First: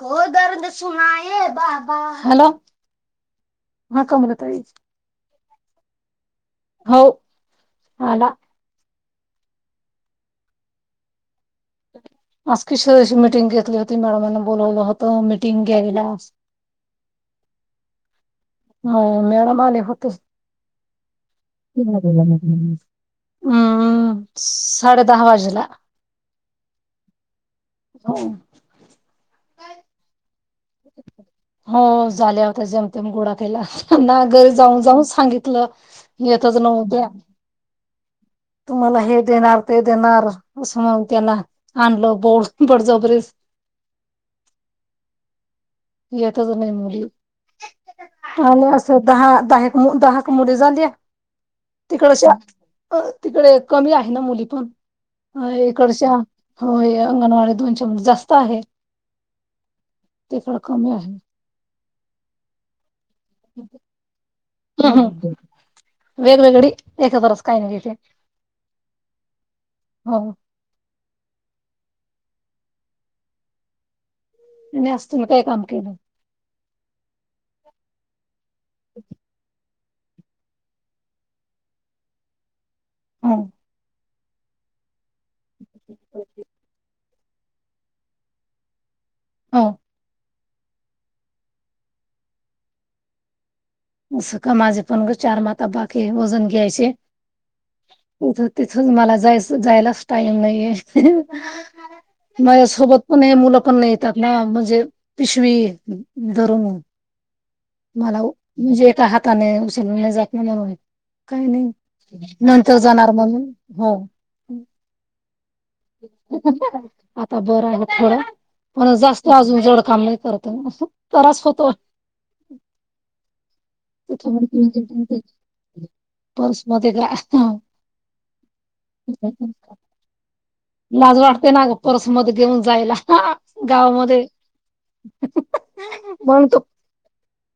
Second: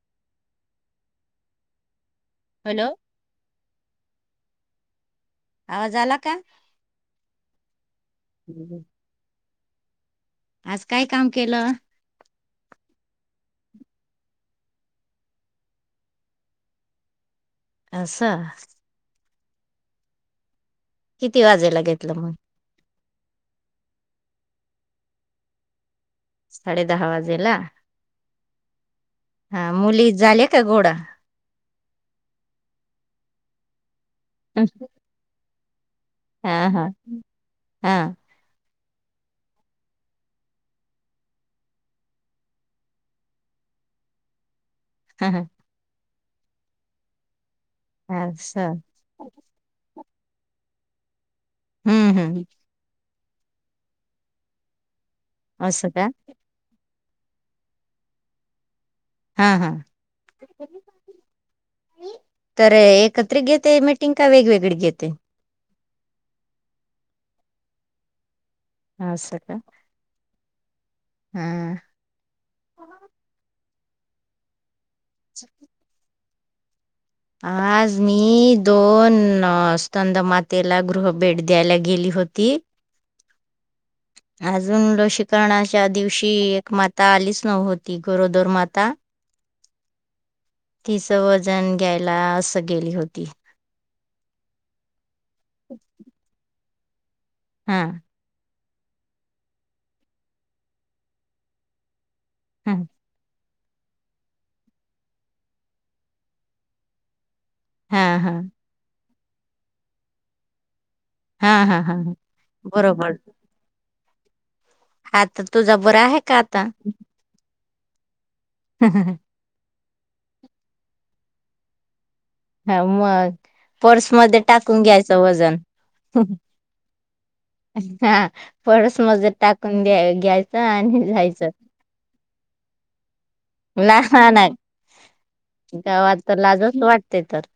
को दर्द सुनाय बाबा हॅलो ह कोमोल तई आवाज आला का हो आला हम्म. आज काय काम केलं आज किशशी मिीटिंग घेतली होती मॅडमांना बोलावलं होत मिीटिंग घ्यायला आसाा माले होते क वाजेला घेतलं बला मग? हम्म साडे दहा वाजेला साडे दहा वाजेला हो हा मुली झाले हो झाल्या होता जेमते गोळाात ला ना घरी जाऊन जाऊन सांगितलं हा यथच न हा द्या हा तुम्हाला हे देणार ते देणार असं म त्यांना आणलं बोड बळजबरी ह याताच नाही मुली आणि असं दहा दहा दहा मुडी झाली आहे तिकड हम्म श हम्म तिकडे कमी आहे ना मुली पण अ असं का? एकडच्या हो अंगणवाडी दोनशेपेक्षा जास्त आहेत हम हम कमी आहे तर एक कत्री घेते मिेटिंग का वेगवेगळी घेते वेगवेगळी एकत्रच का नाही घेत है? असं का? हां हां गॅस तुम्ही काय काम केलं? आज मी दोन स्कं स्कंद मातेला गृह भेट द्यायला गेली होती. हां अजून लो करणाच्या दिवशी एक मात त आलीच नव्हती गरोदर माता. हो तिच वजन घ्यायला असं गेली होती असं का माझे पण चार माता बाकीे वजन घ्यायचे. [inaudible] हां तिथ तिथच मला जायच जायलाच टाईम नाहीये. माझ हा सोबत पण हे मुलं पण येतात ना म्हणजे पिशवी धरून. हा मला हा म्हणजे एका हाता ताने उचललं जात नाही [unintelligible] काही हा हा हा हा. नाही नंतर जाणार म्हणून हो हा तर तुझा बरं आहे का आता? आता बरं आहे थोडं पण हा जास्त अजून जड काम नाही करत आहे तरास होतो. हां मग पर्स मध्ये टाकून घ्यायचं तिथं वजन पर्समध्ये हां पर्स मध्ये टाकून द्या घ्यायच आणि लाज जायचं वाटते ना ग पर्समध्ये घेऊन जायला गावामध्ये लहान आहे गावात तर म्हणून तो लाजचं वाटत ते तर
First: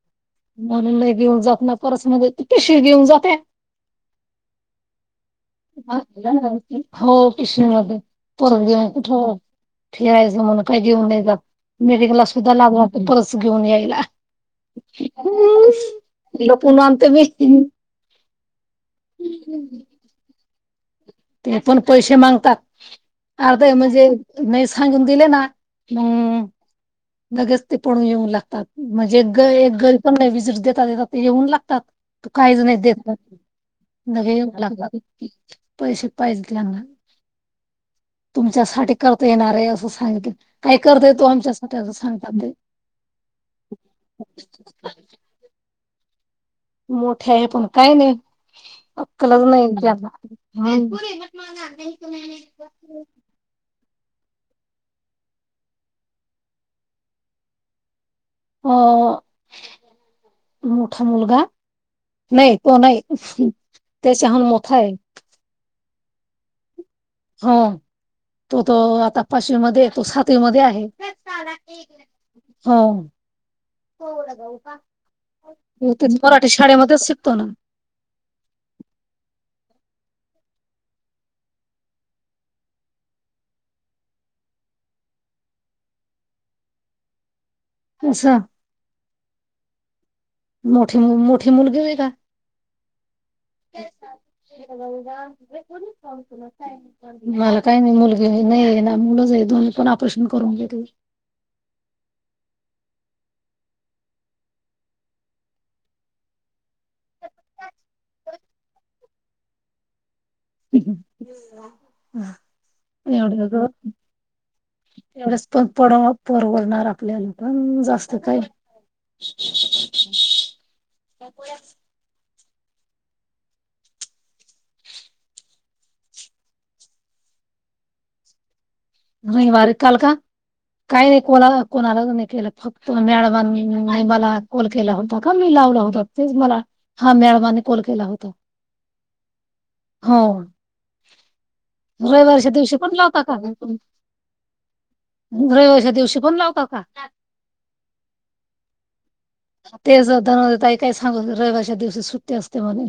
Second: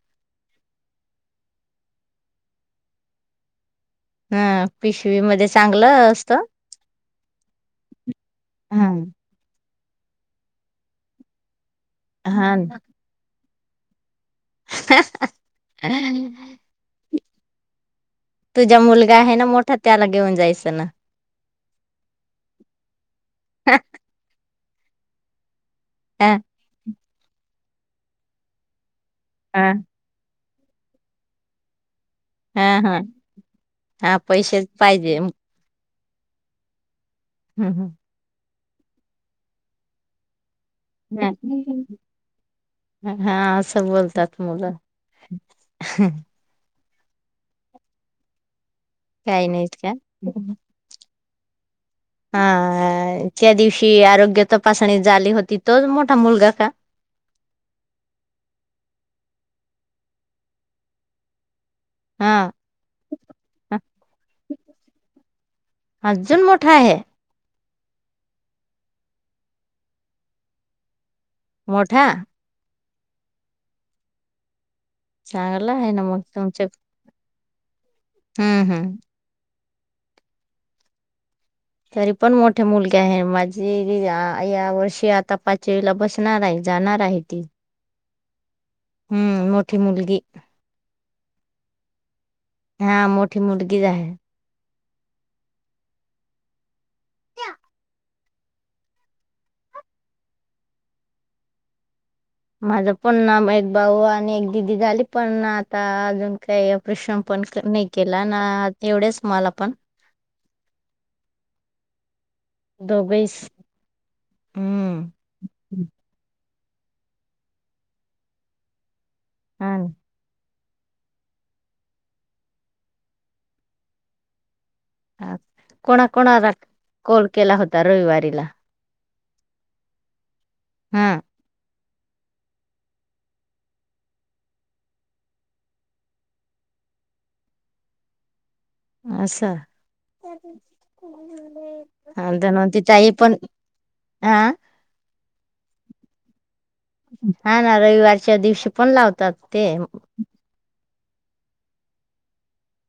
म्हणून नाही घेऊन जात ना परस मध्ये, तू कशी घेऊन जाते? हा पिशवीमध्ये चांगलं असतं हो किशा मध्ये परत हा घेऊन कुठे हो फिरायचं म्हणून काय घेऊन नाही जात. मेडिकलला हा सुद्धा लाज वाटते खरंच. घेऊन यायला लपून आणते मी हम् तुझा मुलगा आहे ना मोठा त्याला घेऊन जायचं त्यां ते पण पैसे मागतात, अर्धय म्हणजे नाही सांगून दिले ना हा हम् लगेच ते पडून येऊन लागतात. म्हणजे एक ग हा एक गरी पण नाही विसरत देेतात देतात येऊन लागतात तू काहीच हा नाही हा देत हा, पैसेच लागतात पाहिजे हम्म, पैसे पाहिजे त्यांना हम्म हम्म तुमच्यासाठी करता येणार आहे असं सांग काय करतय तो हा आमच्यासाठी आदि सांग हा असं म्हण हम् मोठ्या आहे पण काय नाही अक्कलच काही नाही नाहीत का ज्याना म नाही हा, त्या दिवशी ी आरोग्या तपासणी झाली होती तोच मोठा मुलगा का अ मोठा मुलगा हा नाही तो नाही त्याच्याहून मोठा आहे अझून मोठा आहे हो तो तो आता पाचवी मध्ये आहे तो सातवी मध्ये आहे मोठा होलागऊ का चांगला आहे हो ना मग मराठी तुमचे शाळेमध्येस शिकतो ना हम्म हम्म तरी पण मोठे मुलगे आहे माझी अ या वर्षी आता पाचवीला बसणार आहे जाणार आहे ती असा हम्म मोठी मुलगी म मोठी मुलगी नाही का हा मोठी मुलगीच आहे मला काही नाही मुलगी बी नाही ना मुलंच हाय दोन पण ऑपरेशन करून घेतल माझं पण ना एक भाऊ आणि एक दिदी झाली पण आता अजून काही ऑपरेशन पण नाही केलं ना एवढेच मला पण एवढ दोघेच एवढ हम्म एवढच पड पर्वा. होणार आपल्याला, पण जास्त काय. हा. [unintelligible] हा कोणा कोणाला कॉल केला होता रविवारीला. नाही वार काल का? हा काय कोणाला? कोणालाच नाही केला, फक्त मॅडमांने मला कॉल केला होता. का मी लावलं होता तेच मला हा मॅडमांनी कॉल केला होता. असं हो रविवारच्या दिवशी कोण लावता का ग तुम्ही? आ. रविवारच्या दिवशी पण लावता. का? हा ना रविवारच्या दिवशी पण लावतो. तेज जो [unintelligible] काय सांगू रविवारचा दिवशीच सुट्टी असते म्हणे.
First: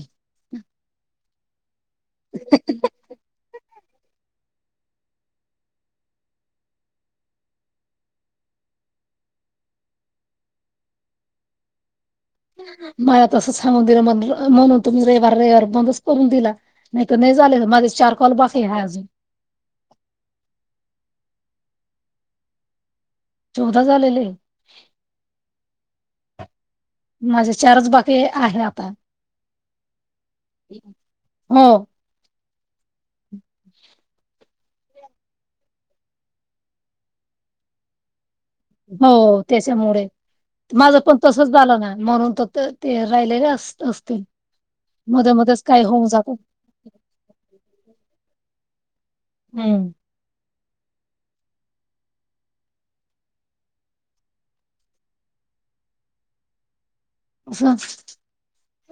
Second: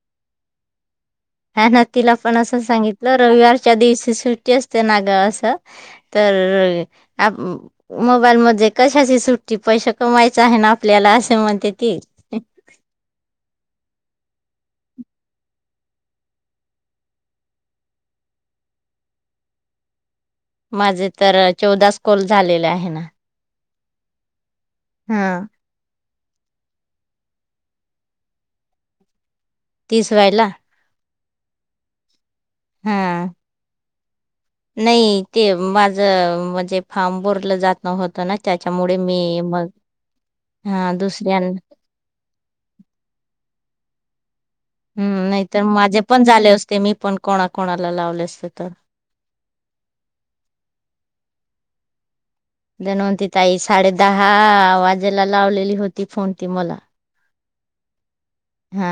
हा ना तिला पण, असं सांगितलं रविवारच्या दिवस. सुट्टी असते ना गं अस, तर आ मोबाईल मध्ये कशाची सुट्टी पैसे कमवायच आहेना आपल्याला असे म्हणते ती, माया तस समुंदर मदल. म्हणून तुम्ही रविवार रविवार बंदच करून दिला. नाही तर नाही झाले माझे चार कॉल बाकी आहे हायं अजून. माझे तर चौदाच कॉल झालेले आहे ना. चौदा झालेले. हा. माझे चारच बाकीे आहे आता. तीस व्हायला. हम्म. हा. नाही ते माझ म्हणजे फार्म भरलं जात होत ना. त्याच्यामुळे मी हो मग तेच्यामुळे, हा माझं पण दुसऱ्या तसच झालं ना, म्हणून तर ते राहिलेले असत. तीन. हम्म नाहीतर माझे पण झाले असते. मी पण कोणाकणाला लावले असते. [unintelligible] [unintelligible] दणवंती ताई साडे दहा वाजेला लावलेली होती फोन ती मला. [unintelligible] हा.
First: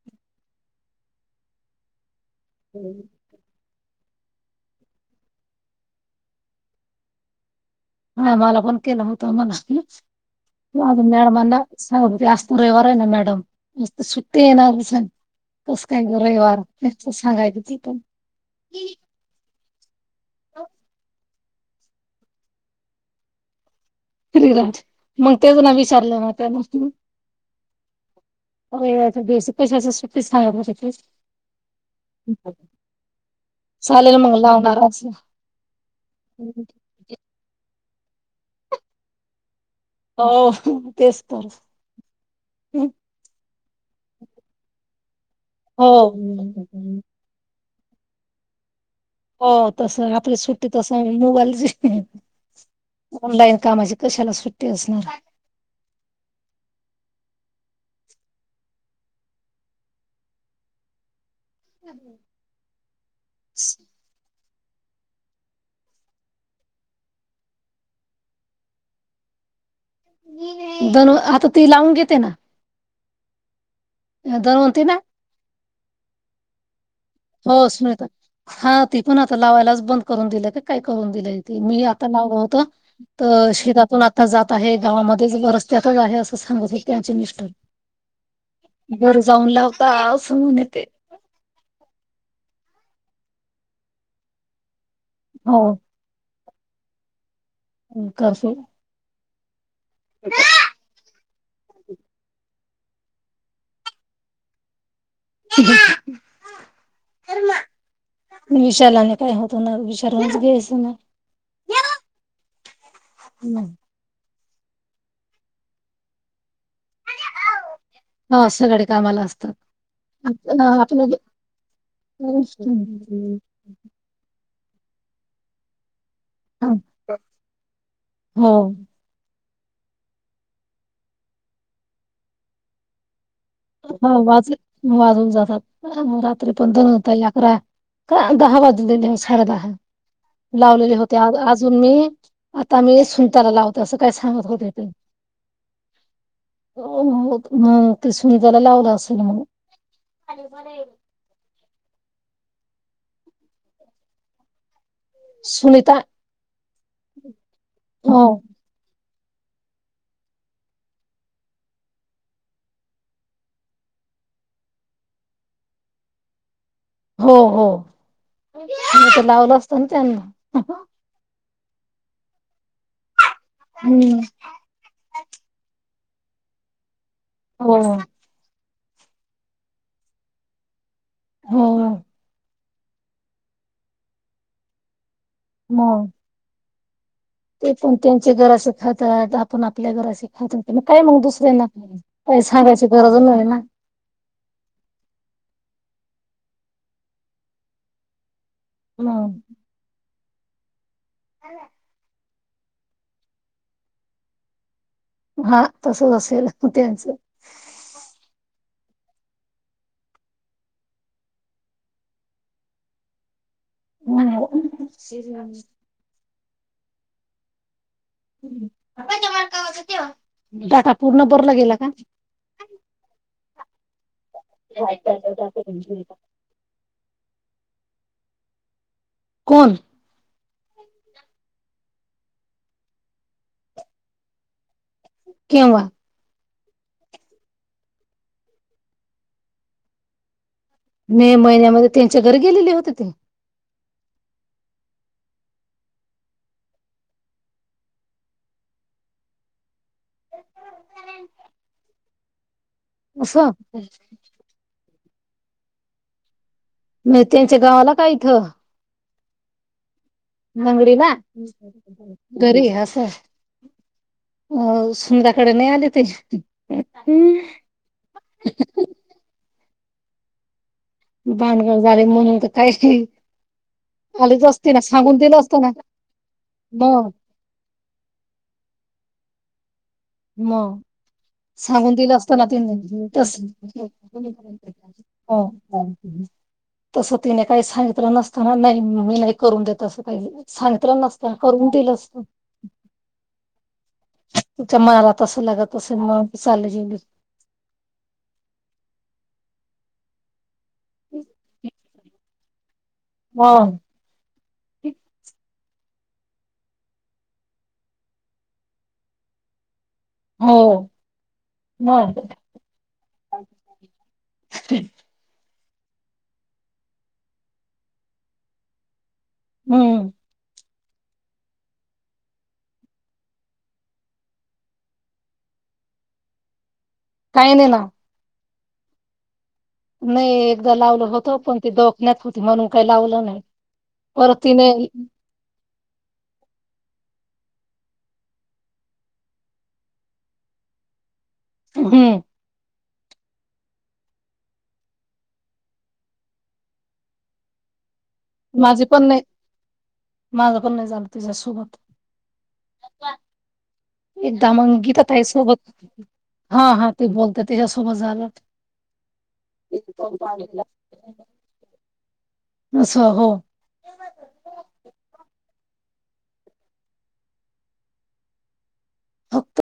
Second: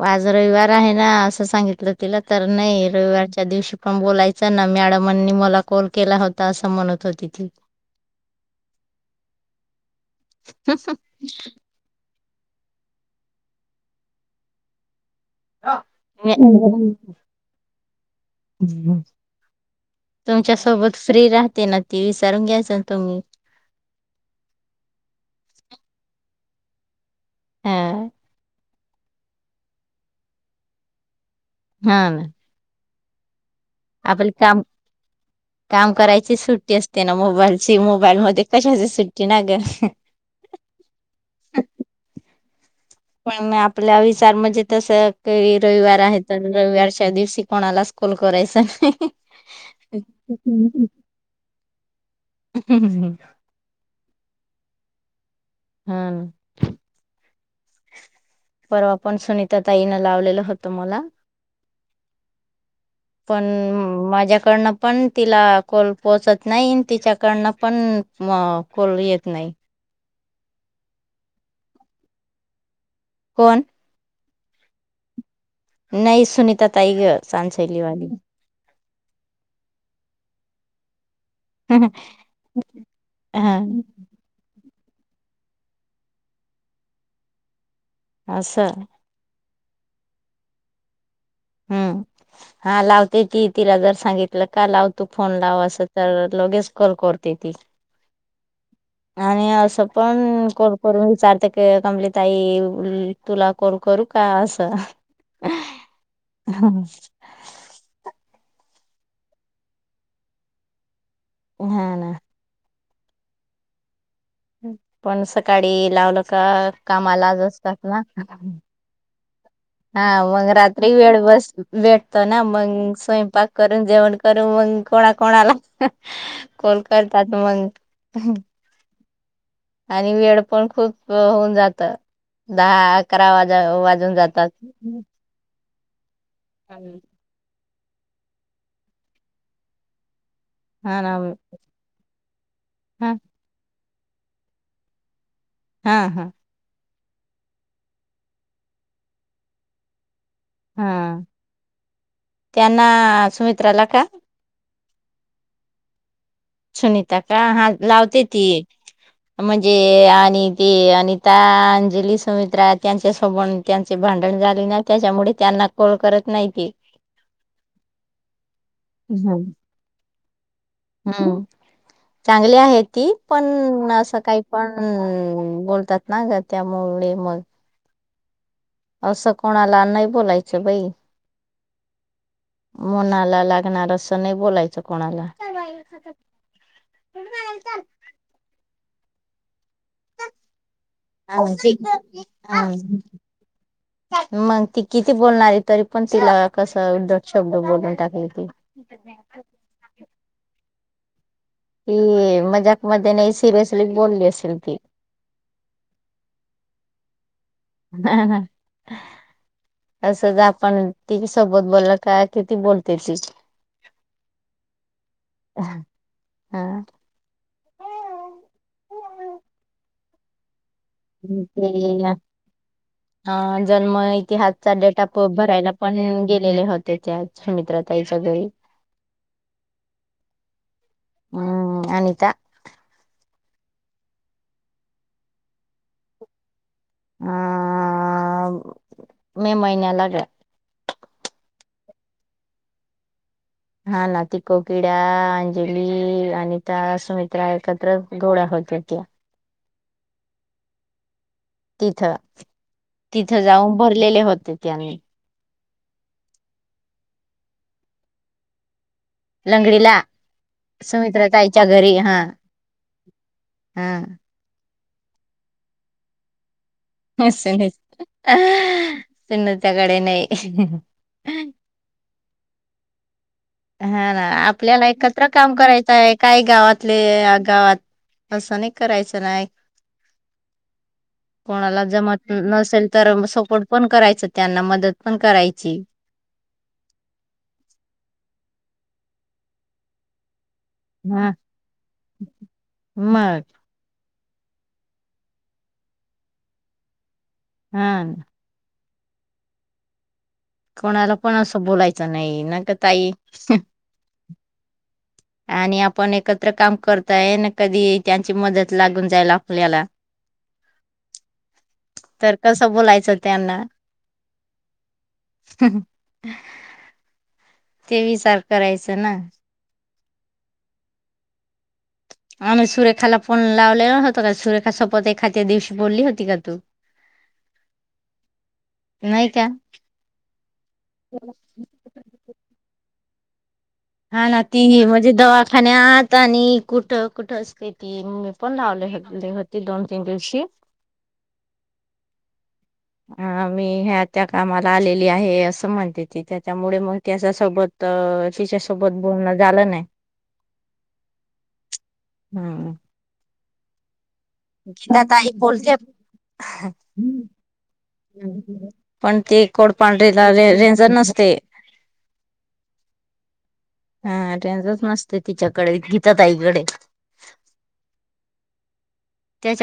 वाज रविवार आहे ना, असं सांगितलं तिला. तर नाही रविवारच्या दिवशी पण बोलायचं ना मॅडमांनी मला कॉल केला होता असं म्हणत होती ती हा मला पण केलं होतं मणा अजून मॅडमांना सगत पुरेवार आहे ना मॅडम मस्त सुट्टी येणार कस काय गवार सांगायचं ते पण तुमच्या सोबत फ्री राह ते ना ते विचारून घ्यायचं तुम्ही हिराज मग तेच ना विचारलं ना त्यान हा हो बेस पैशा अस असहा म ते [inaudible] चालेल आपल मग काम लावणार आज काम करायची सुट्टी असते ना मोबाईल मोबाईल मध्ये कशा सुट्टी ना ग हो तेच तर हम् आपल्या विचार म्हणजे तसं री हो रविवार आहेत रविवारच्या दिवशी कोणाला स्कूल करायच नाही हो तस आपली सुट्टी तस मोबाईलची ऑनलाईन कामाची कशाला सुट्टी तेसणार हम्म परवा पण सुनीता ताईनं लावलेलं होतं मला पण माझ्या पन पण तिला कॉल पोहोचत नाही तिच्याकडनं पण कॉल येत नाही दन आता ती लावून घेते ना कोण रवती ना नाही सुनीता ताई ग सांन हो शैलीवा सुनीता हा ती पण आता लावायलाच बंद करून दिली काय करून मी आता लावला होता तर हा शेतातून आता जात आहे गावामध्येच रस्त्यातच आहे असं सांगत होते त्यांचे मिस्टर असं बर जाऊन ला त सांगून येत हम् हा लावते ती तिला जर सांगितलं का लावते तू फोन हो लाव असं तर लगेच कॉल करते ती [unintelligible] आणि असं पण को करून विचारते कंप्लीट आई तुला करू करू का असं हो [inaudible] हम विशालाने काय होतो ना विशालूनच घ्यायचं ना हा ना हम पण सकाळी लावलं का कामा ला आज असतात ना हा सगळे कामाला असतात हा मग रात्री आपलं वेळ बस भेटतो ना मग स्वयंपाक करून जेवण करून मग कोणा कोणाला कॉल करतात मग हो आणि वेळ पण खूप होऊन जात दहा अकरा अकरा हो वाजून जातात वाज वाजून जातात [inaudible] त्रिपंधन होता याकरा दहा वाजून साडेदहा लावलेले हा होते ना अजून मी आता मी हा सुमता लावते तसं काय सांगत होते ते हा-हा, हो ह ते मग. तुम्ही त्याला लावला असेल म्हणून. [unintelligible] हा त्यांना सुमित्राला का? सुनीता. सुनीता का हा लावते हो ती. म्हणजे आणि ते अनिता, अंजली, सुमित्रा त्यांच्या सोब त्यांचे भांडण झाले, ना त्याच्यामुळे त्यांना कॉल करत नाही ते. हो-हो ते हम्म. लावलं असत ना त्यांना. हम्म चांगली आहे ती. पण असं हम्म काही पण बोलतात. ना ग त्यामुळे. मग हो, असं कोणाला नाही बोलायचं बाई. हो. मनाला लागणार असं नाही बोलायचं कोणाला मग [unintelligible] ते पण त्यांच घर अस छत हा आपण आपल्या घराशी खा काय मग दुसर्यांना काही सांगायची गरज नाही ना मग ती किती बोलणारी तरी पण तिला कसं उद्धट शब्द बोलून टाकली ती ह [inaudible] की मजाक मध्ये नाही सीरियसली बोलली असेल ती हा तसच असेल कुत्यांचं [unintelligible] असंच आपण ती सोबत बोलल का किती बोलते ती हा [inaudible] [inaudible] पूर्ण भरला ते गेला का अ हा जन्म इतिहासचा डेटा प भरायला पण गेलेले होते त्याच्या मित्रा ताईच्या घरी कोण? [inaudible] हम्म अनिता केव्हा? हम मे महिन्यालागे मे महिन्यामध्ये त्यांच्या घरी गेलेले होते ते हा ना ती कोकिड्या, अंजली, अनिता, सुमित्रा एकत्र जोड्या होत्या त्या [inaudible] तिथ तिथं असं जाऊन भरलेले होते त्यांनी म त्यांच्या गावाला काय इथं लंगडी ला लंगडी ना तरी अस हा समंदाकडे नाही आले ते असय त्याकडे नाही भानगड झाले म्हणून काय ती त हा ना आपल्याला एकत्र काम असतं ना. करायचं आहे काय गावातले मग गावात असं नाही करायचं नाही मग कोणाला सांगून दिलं जमत असताना ति नसेल तर सपोर्ट पण करायचं त्यांना मदत पण करायची. तस तिने काही सांगितलं नसत नाही मी नाही करून देत असं काहि सांगितलं नसत हा करून दिलं असत. मग तुमच्या मनाला तस लागत असेल म चालेल हा. कोणाला पण असं बोलायचं नाही का ताई मग आणि पण एकत्र काम करताय ना कधी त्यांची मदत लागून जाईल आपल्याला हो मग तर कसं बोलायचं त्यांना ते विचार करायचं ना हम आम्ही सुरेखाला पण लावलेल होतो का सुरेखा शपथ खात दिवशी बोलली होती का तू काही नाही ना नाही का नाही एकदा लावलं होत पण ते‌ दवाखान्यात होती म्हणून काही लावलं नाही हा परत ना तिने ती म्हणजे दवा आणि आता आणि कुठ कुठं असते ती मी पण लावलेली होती दोन तीन दिवशी हम् ह मी ह्या त्या कामाला आलेली आहे असं म्हणते ती त्याच्यामुळे मग त्याच्या सोबत माझी पण नाही माझं पण नाही झालं तुझ्यासोबत हम्म गीता ताई सोबत बोलते हा हा ते बोलत त्याच्यासोबत झालं पण ते कोडपांढरीेला रेंज नसते असं हो हा टेन्शनच नसते तिच्या कडे गीता ताई कडे फक्त